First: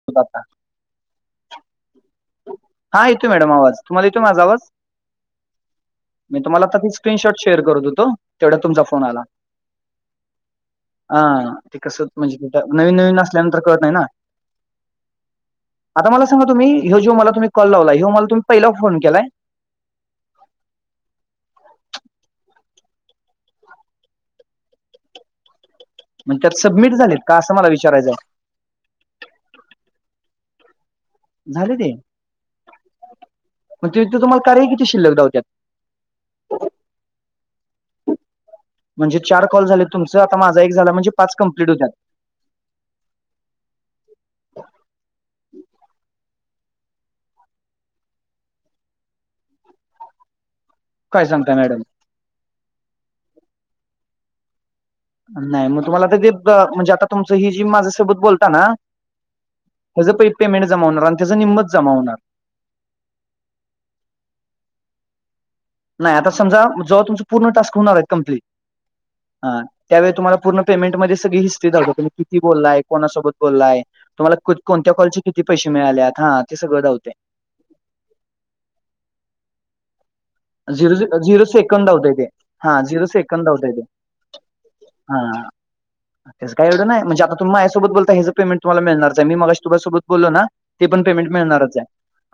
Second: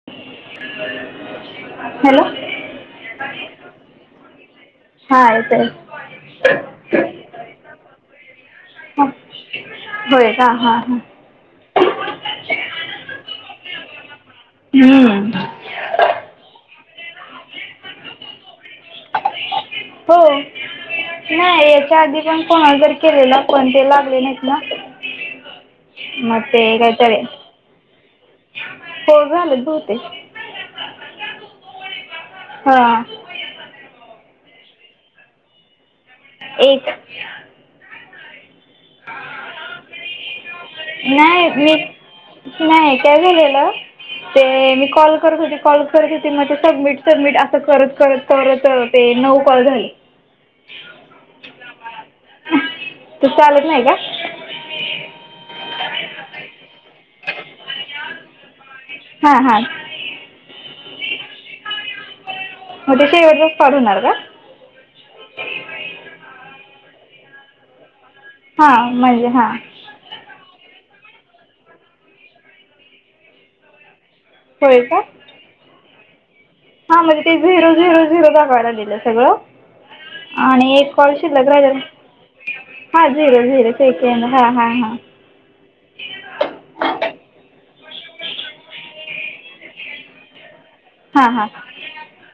[inaudible] Hello हा येतोय madam आवाज. तुम्हाला येतोय माझा आवाज? हा येतंय. मी तुम्हाला आता तर ती स्क्रीनशॉट शेअर करत होतो तेवढ्यात तुमचा फोन हां आला. होय का हा हा. हा. ते कसं म्हणजे कुठं नवीन नवीन असल्यानंतर कळत नाही ना. हम्म. आता मला सांग तुम्ही ह्यो जो मला तुम्ही कॉल लावलाय, ह्यो मला तुम्ही पहिला फोन केलाय? हो. नाही याच्या आधी पण कोणाला तरी केलेला, पण ते लागले नाहीत ना. मग त्यात ते सबमिट काहीतरी झालेत का असं मला विचारायचं आहे. हो झालेत बहुतेक. झाले ते? हां मग तिथं तुम्हाला कार्य किती शिल्लक दावत्यात? एक. म्हणजे चार कॉल झाले तुमचं, आता माझा एक झाला म्हणजे पाच नाही कम्प्लीट मी होत्यात. नाही काय झालेलं ते मी कॉल करत होते, कॉल करत होती म ते सबमिट सबमिट असं करत करत परत ते नऊ कॉल झाले. काय सांगताय मॅडम ते चालत नाही का? नाही मग तुम्हाला ते म्हणजे आता तुमच ही जी माझ्या सोबत बोलता ना? हा. हा. ह्याच प पेमेंट जमा होणार आणि त्याचं निम्मंच जमा होणार. मग त्याचे एवढंच पाडवणार का. नाही आता समजा जवा तुमचं पूर्ण टास्क होणार आहेत कम्प्लीट हां. माझे हां. त्यावेळी तुम्हाला पूर्ण पेमेंटमध्ये सगळी हिस्ट्री दावतो तुम्ही किती बोललाय? कोणासोबत बोललाय? तुम्हाला होय कोणत्या का कॉलचे किती पैसे मिळाल्यात हा ते सगळं हां दावतय. म्हणजे ते झिरो झिरो दाखवाय लागलेलं सगळं आणि एक झिरो कॉल झिरो शिल्लक राहीलेला सेकंद दावतय ते हा झिरो सेकंद दावतय झिरो ते सेकेंड हा हा हा. हा. त्याच काय एवढं नाही म्हणजे आता तुम्ही माझ्यासोबत बोलता हेच पेमंट तुम्हांला मिळणारच आहे मी मगाशी तुमच्या सोबत बोलो ना ते पण पेमेंट हां मिळणारच आहे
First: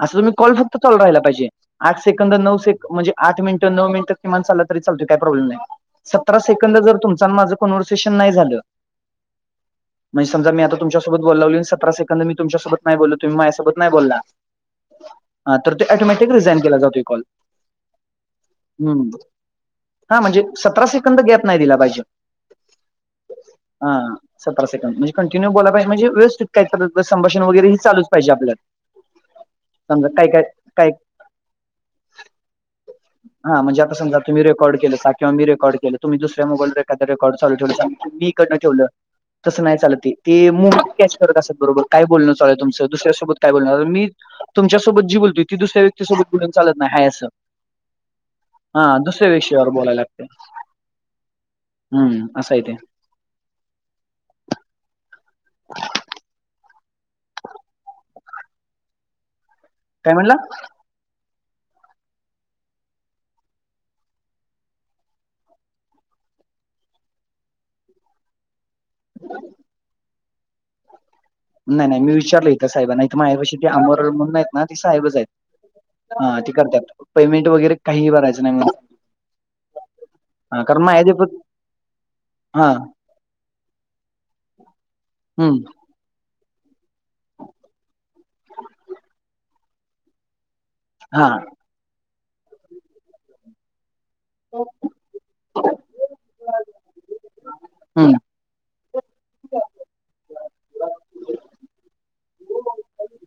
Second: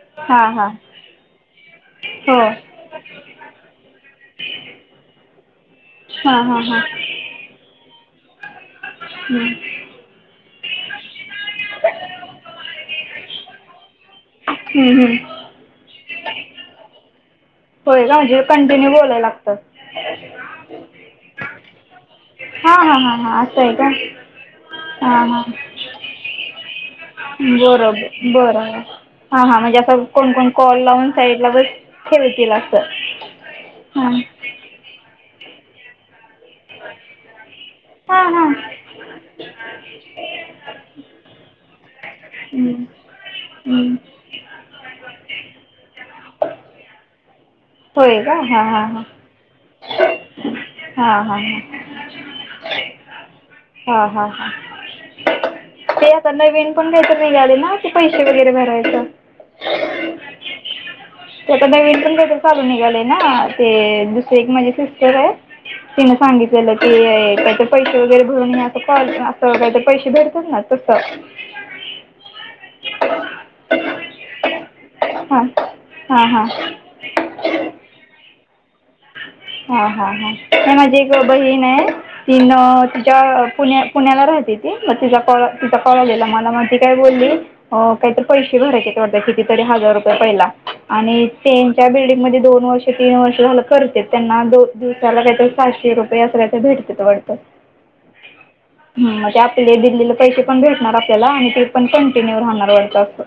अस हां तुम्ही हां कॉल हां फक्त चाल राहायला पाहिजे आठ सेकंद हो नऊ सेकंद म्हणजे आठ मिनट नऊ मिनटं किमान चालला तरी चालतोय काय प्रॉब्लेम नाही सतरा हां हां हां सेकंदड जर तुम तुमच माझं कॉन्व्हर्सेशन नाही झालं. हम्म. म्हणज समजा मी आताुमच्यासोबत बोलाय लागलो आणि सतरा सेकंद मी तुच्यासोबत नाही बोलो तुम्ही माझसोबत नाही बोलला हा तर ते ऑटोमॅटिक रिझाईन केला जातोय कॉल. होय का म्हणजे कंटिन्यू बोलायला लागतय. हा म्हणजे सतरा सेकंद गॅप नाही दिला पाहिजे. हां हां हां हां असं आहे का हा सतरा सेकंड म्हणजे हां हां कंटिन्यू बोला पाहिजे म्हणजे व्यवस्थित काय तर संभाषण वगैरे हे चालूच पाहिजे आपल्यात हा हा म्हणजे असं कोण कोण कॉल लावून साईडला बस खेळतील अस हा म्हणजे आता समजा तुम्ही रेकॉर्ड केलं साठ किंवा मीे रेकॉर्ड केलं तुम्ही दुसऱ्या मोबाईल एखाद रेकॉर्ड चालू ठेवलं किंवा हां मी हां इकडंन ठेवलं तस नाही चालत ते मु [unintelligible] कॅच करत असतात बरोबर काय बोलणं चालू तुमचं दुसऱ्यासोबत काय बोलणार मी तुमच्यासोबत जी बोलतो ती दुसऱ्या व्यक्तीसोबत बोलून चालत नाही आहे असं. होय का? हा हा हा. त्या विषयावर बोलाय लागत हा हा हा. हम्म अस आहे ते. हा हा हा. [inaudible] ते आता नवीन पण काहीतरी निघाले ना ते पैसे वगैरे भरायच. काय म्हणला? ते आता पण काय तर चालू निघालेय ना ते दुसरी एक माझी सिस्टर आहे तिन सांगितलेलं की त्याचे पैसे वगैरे भरून या हे कॉल अस का ते पैसे भेटतात ना तस. नाही नाही मी विचारलं इथं साहेबंना इथं माझ्यापशी ते अमरल म्हणून आहेत. ह ती साऐबच हां हायत हां हा हां ती करत्यात पेमेंट वगैरे काहीही भरायचं नाही म.. हा हा हा नाय माझी एक माझ्या ते बहीण हाय तीनअ हा अ अ पुण्यात पुण्याला राहते ती मग तिचा कॉल हम्म तिचा कॉल आलेला मला मग ती काय बोलली.. अ अ काही तर पैसे भरायचेत कितीतरी हजार रुपये पहिला आणि हा त्यांच्या बिल्डिंगमध्येध्ये दोन वर्ष तीन वर्ष झालंकरत्यात त्यांना दो दिवसाला काहीतरी.. पाचशे रुपये असं काहीतरी भेटत्यात वाटत. हम्म... हम्म म्हणजे आपले दिलेले पैसे पण भेटणार आपल्याला आणि ते पण कंटिन्यू राहणार वाटत अस.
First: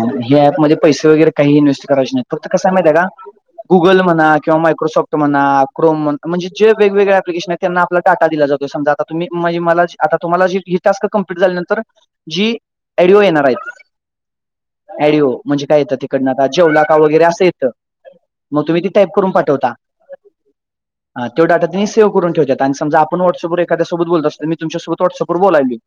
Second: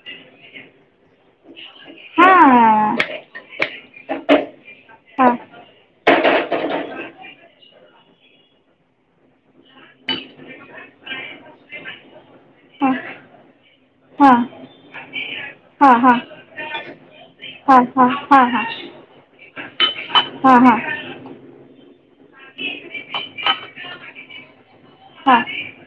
ग्यपमध्ये पैसे वगैरे काही इन्व्हेस्ट करायचे नाहीत फक्त कसंय माहिती आहे हां का? गुगल म्हणा किंवा मायक्रोसॉफ्ट हां म्हणा, क्रोम म्हण. म्हणजे वेगवेगळळे अप्लिकेशन आहेत त्यांना आपला डाटा दिला जातो समजा आता तुम्ही [unintelligible] आता तुमला जी एक. टास्क कंप्लीट झाल्यानंतर जी एडिओ येणार आहेत... हा.. ऐडिओ... म्हणजे काय येत? तिकडन आ जेवलाका वगैरे अस येत हां हां हां हां मग तुम्ही ते टाईप करून पाठवता. हां हां हा तो डाटा त्यानी सेव करून ठेवत्यात आणि समजा आपण व्हॉट्अपवर एखद्या सेबत बोलत असतोय मि.. तुच्यासोबत व्हॉ्सअँप वर हां बोलायली मी.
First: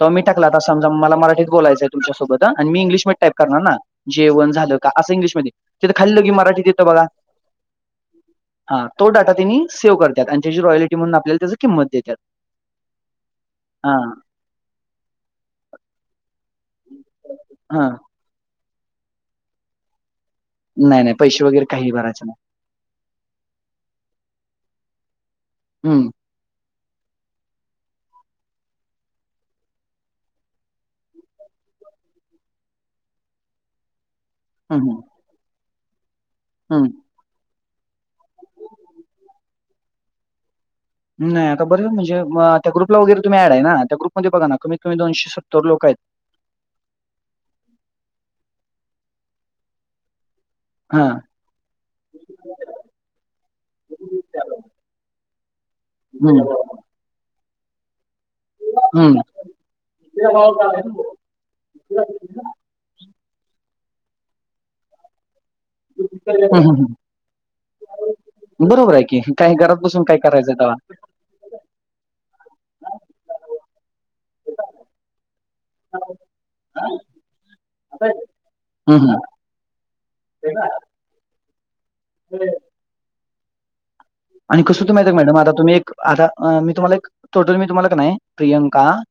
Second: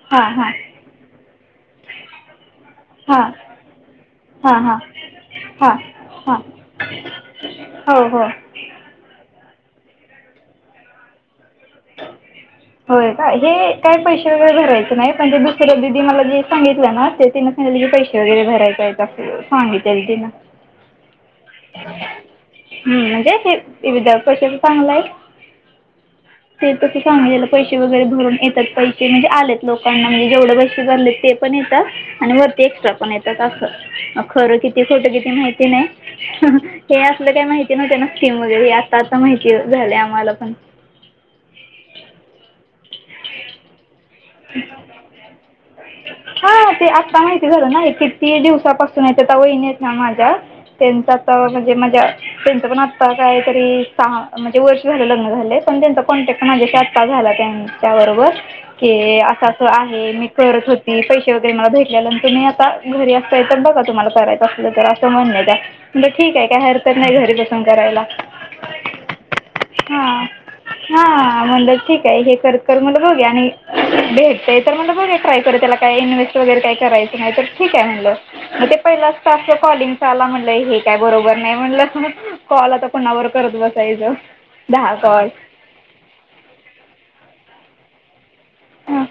त मी हां टकला हां आता समज मला मराठीत बोलायंय तुच्यासोबत अ आणि मी हां इंग्िशमध्ये टाप करणार ना जे वण हां झालं हां का असं हां इंग्लिशमध्येध्ये तिथ खाली लोघी हां मराठीत येतं बघा हो हो हा तो डा तिनी सेव्ह करत्यात आणि जची रॉयल्टी म्हणून आपल्याला त्याच होय काय हे हा काय पैसेवर भरायच नाही पहिल्या दुसऱ्या दिदी ने मला जे सांगितलं ना ते तिने हा पैसे. वगैरे भरायय का सांगित ना [unintelligible] नाय नाय पैसे वगैरे काहीही भरायचचे नाही हम म्हणजे, ते विदर् क्वेश्चन ते चांगला आय. हम्म ते तसं सांगलेल पैसे वगैरे भरून येतात पैसे म्हणजे आलेत लोकांना म्हणजे जेवढे पैसे भरलेत तेच. पण येतात आणि वरती एक्ट्रा पण येतात अस. खरं किती हम्म हम्म खोटं किती माहिती नाय हं हं हे हम्म असलं काय माहित. नाय त्यांना किमो देऊया आता आता माहिती झालंय आम्हाला पण. नाय आता बरंच म्हणजे त्या ग्रुपला वगैरे ऐड आहे ना त्या ग्रुपमध्ये बघा कमीत कमी दोनशे सत्तर लोक आहेत. हा ते आत्ता माहिती झालं ना किती दिवसापासून य वहिन आहेत त्या माझ्या. हा त्यांच आता म्हणजे माज्या त्यांच पण आत्ता काहीतरी सहा म्हणजे वर्ष झाल लग्नाला झालंय पण त्यांच हम्म कॉन्टॅक्ट माझ्याशी आता झालाय त्याच्या त्याबरोबर. ते हम्म असं असं आहे. मी करत होती. पैसे वगैरे मला भेटलेल्या नंतर मी आता.. घरी असता तर बघा तुम्हाला करायचं असलं तर असं म्हणल्यात त्या म्हणल ठीक आहे हम्म काय हम्म. हरकत नाही घरी बसून करायला. बरोबर आहे कि काय घरात बसून काय हां करायच तवा. हां म्हणलं ठीक आहे हे कर कर म्हणल बघूया आणि भेटतय तर म्हणल बघूया ट्राय करुया काही इन्व्स्ट वगैर काही करायचं नाही तर ठीक आहे म्हणलं. मग ते हं, पहिलाच हं. स्टाक कॉलिंग चा आला म्हटलं हे काय? बरोबर नाही म्हणलं हं हं कॉल आता कोणा बरोबर करत बसायच आणि कसं तुम्ही येत मॅडम आता तुम्ही एक आलात मी तुम्हा एक टोटल मी तुम्हाला काय नाय. प्रियांका हां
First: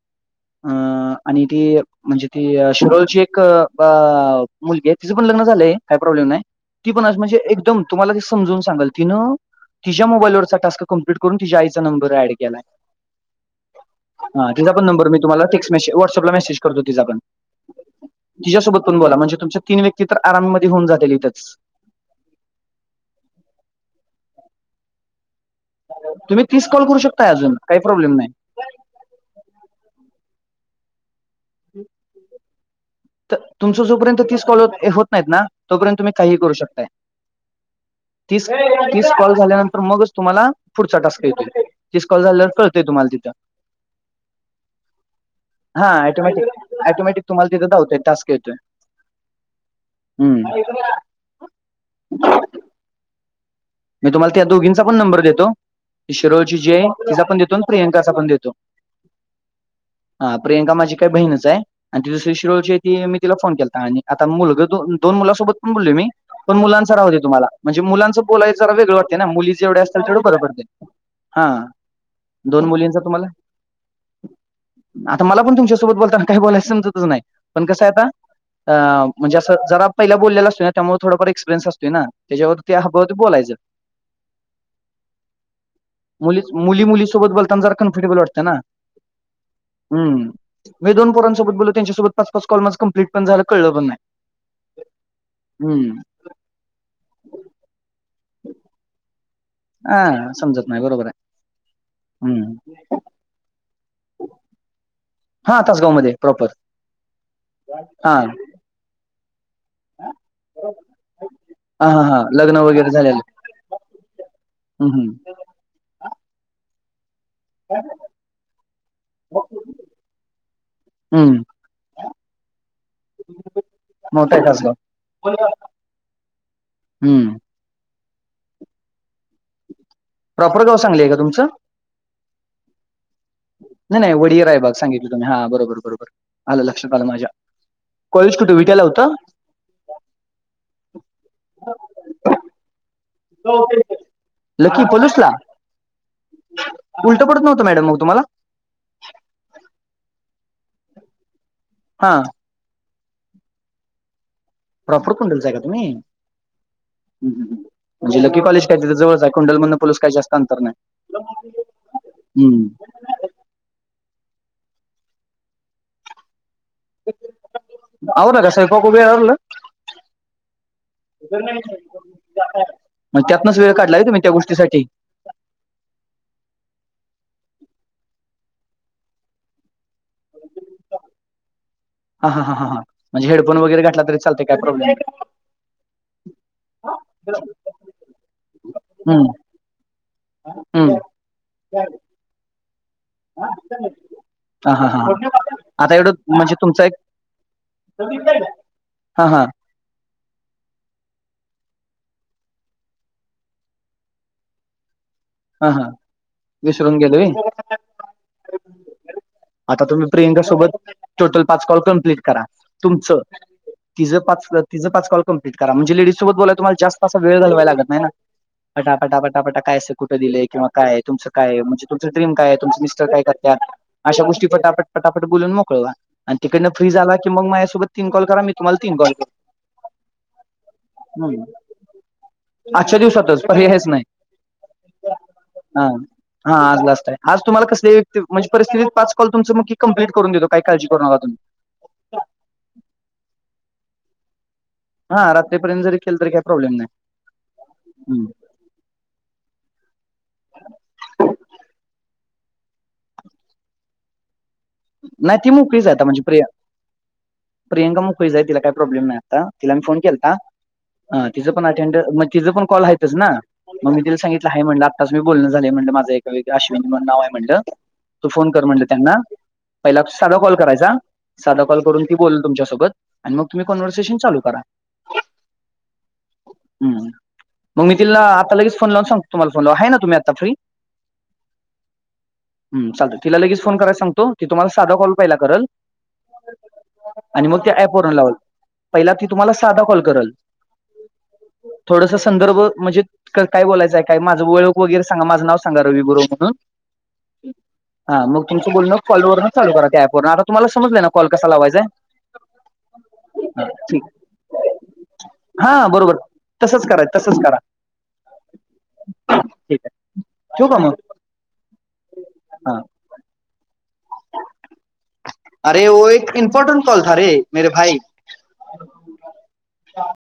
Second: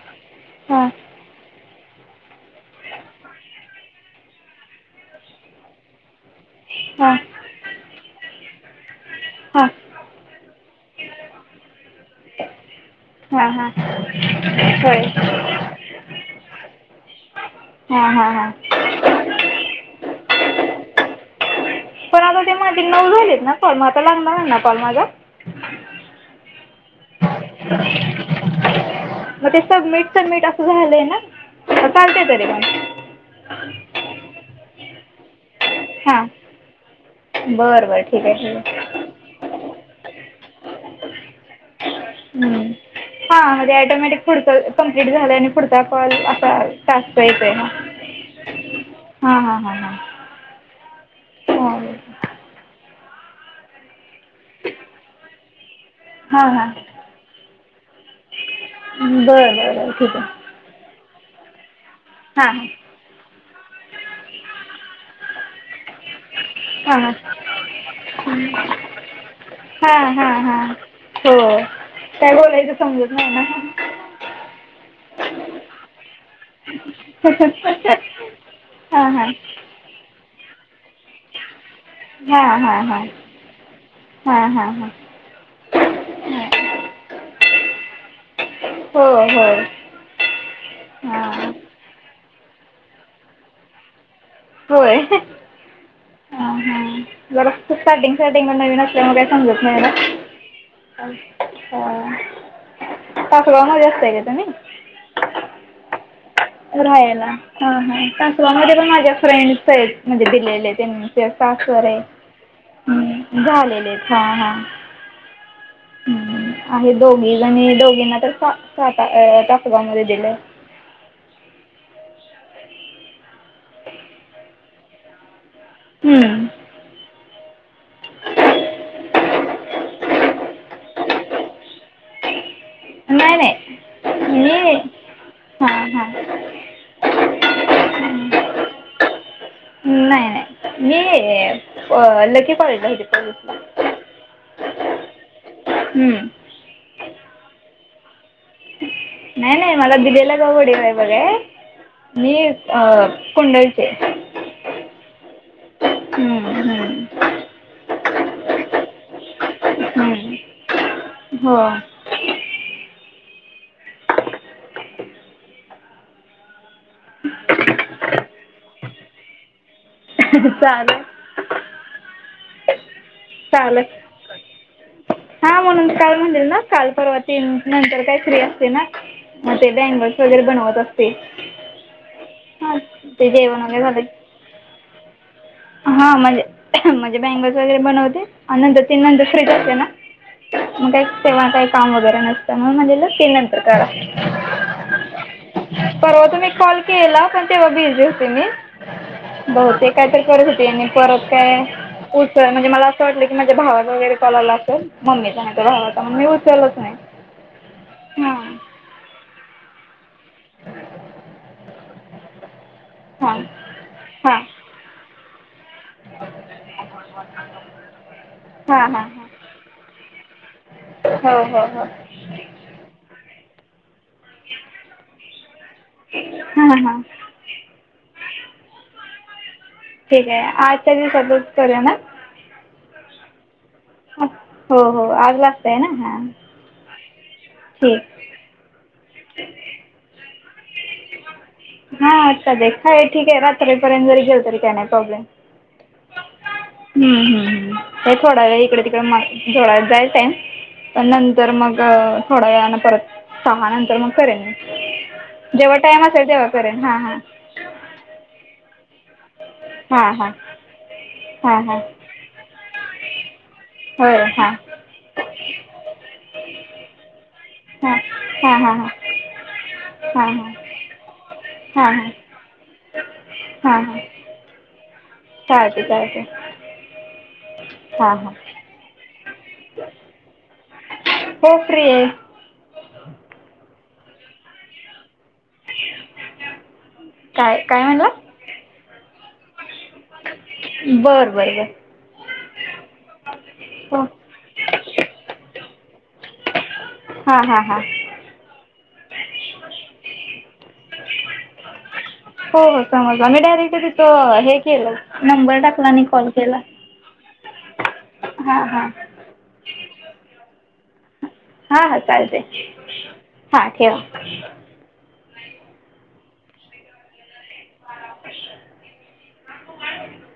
अ हां अआणि की म्हणजे ती शिरोलची एक मुलगी आहे तिचं पण लग्न झालंय काही प्रॉब्लेम नाही. ती पण हां अशी म्हणजे एकदम तुम्हाला ते समजून सांगाल ती ना. हा. त्याच्या मोबाईलवरचा टास्क कम्प्लीट करून तिजा आईचा नंबर ऍड केलाय. हा हा हां, तिचा पण होय. नंबर मी तुम्हाला टेक्स्ट मेसेज व्हाट्सअपला मेसेज करतो तिच्याकडनं हां हां हां तिच्यासोबत पण बोला म्हणजे तुमचे तीन वे ती तर आराममध्ये होऊन जातील इथंच. पण आता ते मध्ये नऊ झालेत ना कॉल म आता लागणार नाय ना कॉल माझा. तुम्ही तीस कॉल करू शकताय अजून काय प्रॉब्लेम नाही. म ते सबमिट सबमिट असं झालंय ना चालते तरी पण. तर तुमचं जोपर्यंत तीस कॉल होत हे होत नाहीत ना तोपर्यंत तुम्ही हां काही ही करू शकताय बरं बरं ठीक आहे तीस ठीक आहे तीस कॉल झाल्यानंतर मगच तुम्हाला पुढचा टास्क येतोय. तीस कॉल झाल्यावर हम्म कळतंय तुम्हाला तिथं हा म ते ऑटोमॅटिक पुढचा कम्प्लीट झाला आणि पुढ हा कॉल असा टास्क काय काय हा. ते टास्क येतोय हम्म. चालेल मी तुम्हाल त्या दोघींचा पण नंबर देतो. ती हां शिरोची हां जे तिजा पण देतो आन प्रियंकाचा पण देतो. बरं बरं ठीक आहे. हा प्रियंका माझी काही बहीणच आहे आणि ती दुसरी हां हां शिरोलची आहे ती मी तिला फोन केलाता आणि आता मुलगा दो दोन मुलांसोबत पण बोलले मी पण मुलांचा हां राहू हां द्या तुम्हाला म्हणजे मुलांचा बोलायचं जरा वेगळं वाटते ना मुली जेवढे असल तेवढं हां बरं हां पडते हो हा. काय दोन बोलायचं मुलींचा समजत तुम्हाला नाही ना. आता मला पण तुमच्यासोबत बोलताना काही बोलायच समजतच नाही पण कसं आता अ हां हां म्हणजें जरा पहिला बोलले असतो ना त्यामुळे थोडाफार एक्सपिरियन्स असतोय ना त्याज्यावर हां हां त्या हप बते बोलायच हां हां हां हां मुलीस मुली सोबत बोलता ना जरा कम्फर्टेबल वाटततं ना. हो हो हम्म मी दोन हां पोरांसोबत बोललो त्यांच्यासोबत पाच पाच कॉल माझा कमप्लीट पण झालं कळलं पण नाय. होय हा हा जरासा स्टार्टिंग स्टार्टिंग म नवीन असल्यामुळे काय समजत नाही ना हा समजत नाही बरोबर आहे हा. हम्म पाकलं म जास्त आहे गं त्यानी. हा तस गाव मध्ये प्रॉपर. राहायला हा हा तसलाव मध्ये पण माझ्या फ्रेंड स आहेत म्हणजे दिलेले त्यांनी त्या टास्क वर हा आहे हा हा लग्न वगैरे झालेलं हम्म झालेले. हा हा. हम्म हम्म. हम्म आहे दोघी जणी दोघींना तर सा साता तासगाव मध्ये दिलय. हम्म. बहुतेक असं. हम्म. हम्म. प्रॉपर गाव सांगलीय आहे का तुमचं? नाय नाय. नाही नाही वडीर आहे बाग सांगितलं तुम्ही हा बरोबर बरोबर हां आलं लक्षात आलं माझ्या. कॉलेज कुठे विटयला होता. नाही, नाही मी प लखी कॉलेजला होते. हो तेच आहे लकी पोलीसला पोलीसला उलट पडत नव्हतं मॅडम मग तुम्हाला? नाय, नाय मला दिलेला गवडीवाय बघाय हा अ, कुंडलचे प्रॉपर कुंडलच हाय का तुम्ही? हम्म हम्म म्हणजे लकी कॉलेज काय तिथं जवळच हाय, कुंडलमधन, पलूस काय हम्म जास्त अंतर नाय हो हम्म आवरलं का, स्वयंपाक वगैरे आवरलं? चालू आहे म त्यातनच वेळ काढलाय व्हय, तुम्ही त्या गोष्टीसाठी हा, म्हणून काल म्हणलेल ना, काल परवा तीननंतर काय फ्री असते ना? म ते बँगल्स वगैरे बनवत असते हा, हा, हा, हां हा, म्हजे ते हेडफोन जेवण वगैरे घातला तरी चालते, काय प्रॉब्लेम नाही हा म्हणजे, म्हणजे बँगल्स वगैरे बनवते, आन नंतर तीन नंतर हम्म फ्रीच असते ना? मग हम्म काय तेंव्हा, काही काम वगैरे हाय, त्यामुळं म्हणलेलं ते नंतर करा हा हा हा हा. आता एवढं परवा तुम्ही म्हणजे कॉल तुमचा एक केला, पण तेव्हा बिझी होते मी हा हा बहुतेक, काहीतरी करत होत त्यांनी परत काय उचलानाभी, मला असं वाटलं की माझ्या भावाचं वगैरे कॉल आला असंल, मम्मी त्यांनतर हा हा भावाचा, मग मी उचलाच नाही, विसरून गेलोय हा आता तुम्ही प्रियंका सोबत, टोटल पाच कॉल कम्पलीट करा. तुमचं, हां तिज हां पाच, तिज पाच कॉल कम्प्लीट करा, म्हणजे लेडीज सोबत बोलायला, तुम्हाला जास्त असा वेळ घालवायला लागत नाही ना, हां हां पटापटा, हां पटापटा काय असल कुठं दिले, किंवा काय, तुमचं हो काय, हो हो म्हणजे तुमचं ड्रीम काय आहे, तुमचं मिस्टर काय करत्यात? अशा गोष्टी पटापट, पटापट बोलून मोकळ व्हा, आन तिकडनं हां फ्री हां झाला की मग, माझ्यासोबत तीन कॉल करा, मी तुम्हाला तीन कॉल कर ठीक हाय, आजच्या दिवसातच करूया ना? आजच्या दिवसातच, पर्यायच नाही हो, हो आज लास्ट हाय ना, हा हा, आज लास्ट हाय, आज तुम्हाला कसली व्यक् म्हणजे परिस्थितीत, पाच कॉल तुमचं मकी कम्प्लीट करून देतो, काय काळजी करू नका तुम्ही. हा चालेल, हाय ठीक आहे, रात्रीपर्यंत जरी केल तरी काय नाय कम्पलेट, हा रात्रीपर्यंत जरी केलं तरी काही प्रॉब्लेम हंम, हंम, हं, काय नाही थोडा वेळ इकडं, तिकडं [unintelligible] थोडाच हाय टाइम, पण नंतर मग, थोड्यावेळान परत सहा नंत मग करेन, नाही ती जेंव्हा मोकळीच आहे टाइम आता म्हणजे असेल प्रिया. तेंव्हा करेन, हा, हा प्रियंका मोकळीच हाय, तिला काय प्रॉब्लेम नाय आता तिला मी फोन हां केलता, हां हा तिचं हां पण हां अटेंड, म तिज पण कॉल आहेतच ना? मग मी तिला होय सांगितलं, हां हाय म्हटलं, आताच मी बोलणं झालंय, म्हणलं माझं, एका व्य आश्विनी म्हणून नाव आहे म्हटलं हां तू फोन हां कर हां म्हटलं हां त्यांना, पहिला हां साधा हां कॉल करायचा साध कॉल हां हां करून ती बोलल तुमच्यासोबत, आन म तुम्ही कनव्हरसेशन चालू करा. चालतय, चालतय हम, मग मी तिला, आता लगेच फोन लावून सांगतो, तुम्हाला फोन लावाय, आहे ना तुम्ही आता फ्री? हो, फ्री आहे हम, चालतं, तिला लगेच फोन करायला सांगतो, ती तुम्हाला साधा कॉल पहिला करल आणि मग काय त्या काय ऍप म्हणला वरून लावल, पहिला ती तुम्हाला साधा कॉल करल. बरं बरं बरं. थोडासा संदर्भ म्हणजे क काय बोलायचंय हो काय मा माझा ओळख वगैरे सांगा माझा नाव सांगा रवि बरो म्हणून. हा हा हा हा. हां मग तुमचं बोलणं कॉलवरनं चालू करा त्या ऐप वरनं आता तुमला समजलंय ना कॉल कसा लावायचाय? हो हो समजला मी डायरेक्ट ठीक तिथं हे केलं नंबर टाकला आणि कॉल केला. तसच कराय तसंच करा. हा हा. ठीक आहे ठेवू का मग? हा हा चालते हा हा ठेवा. [unintelligible] [unintelligible]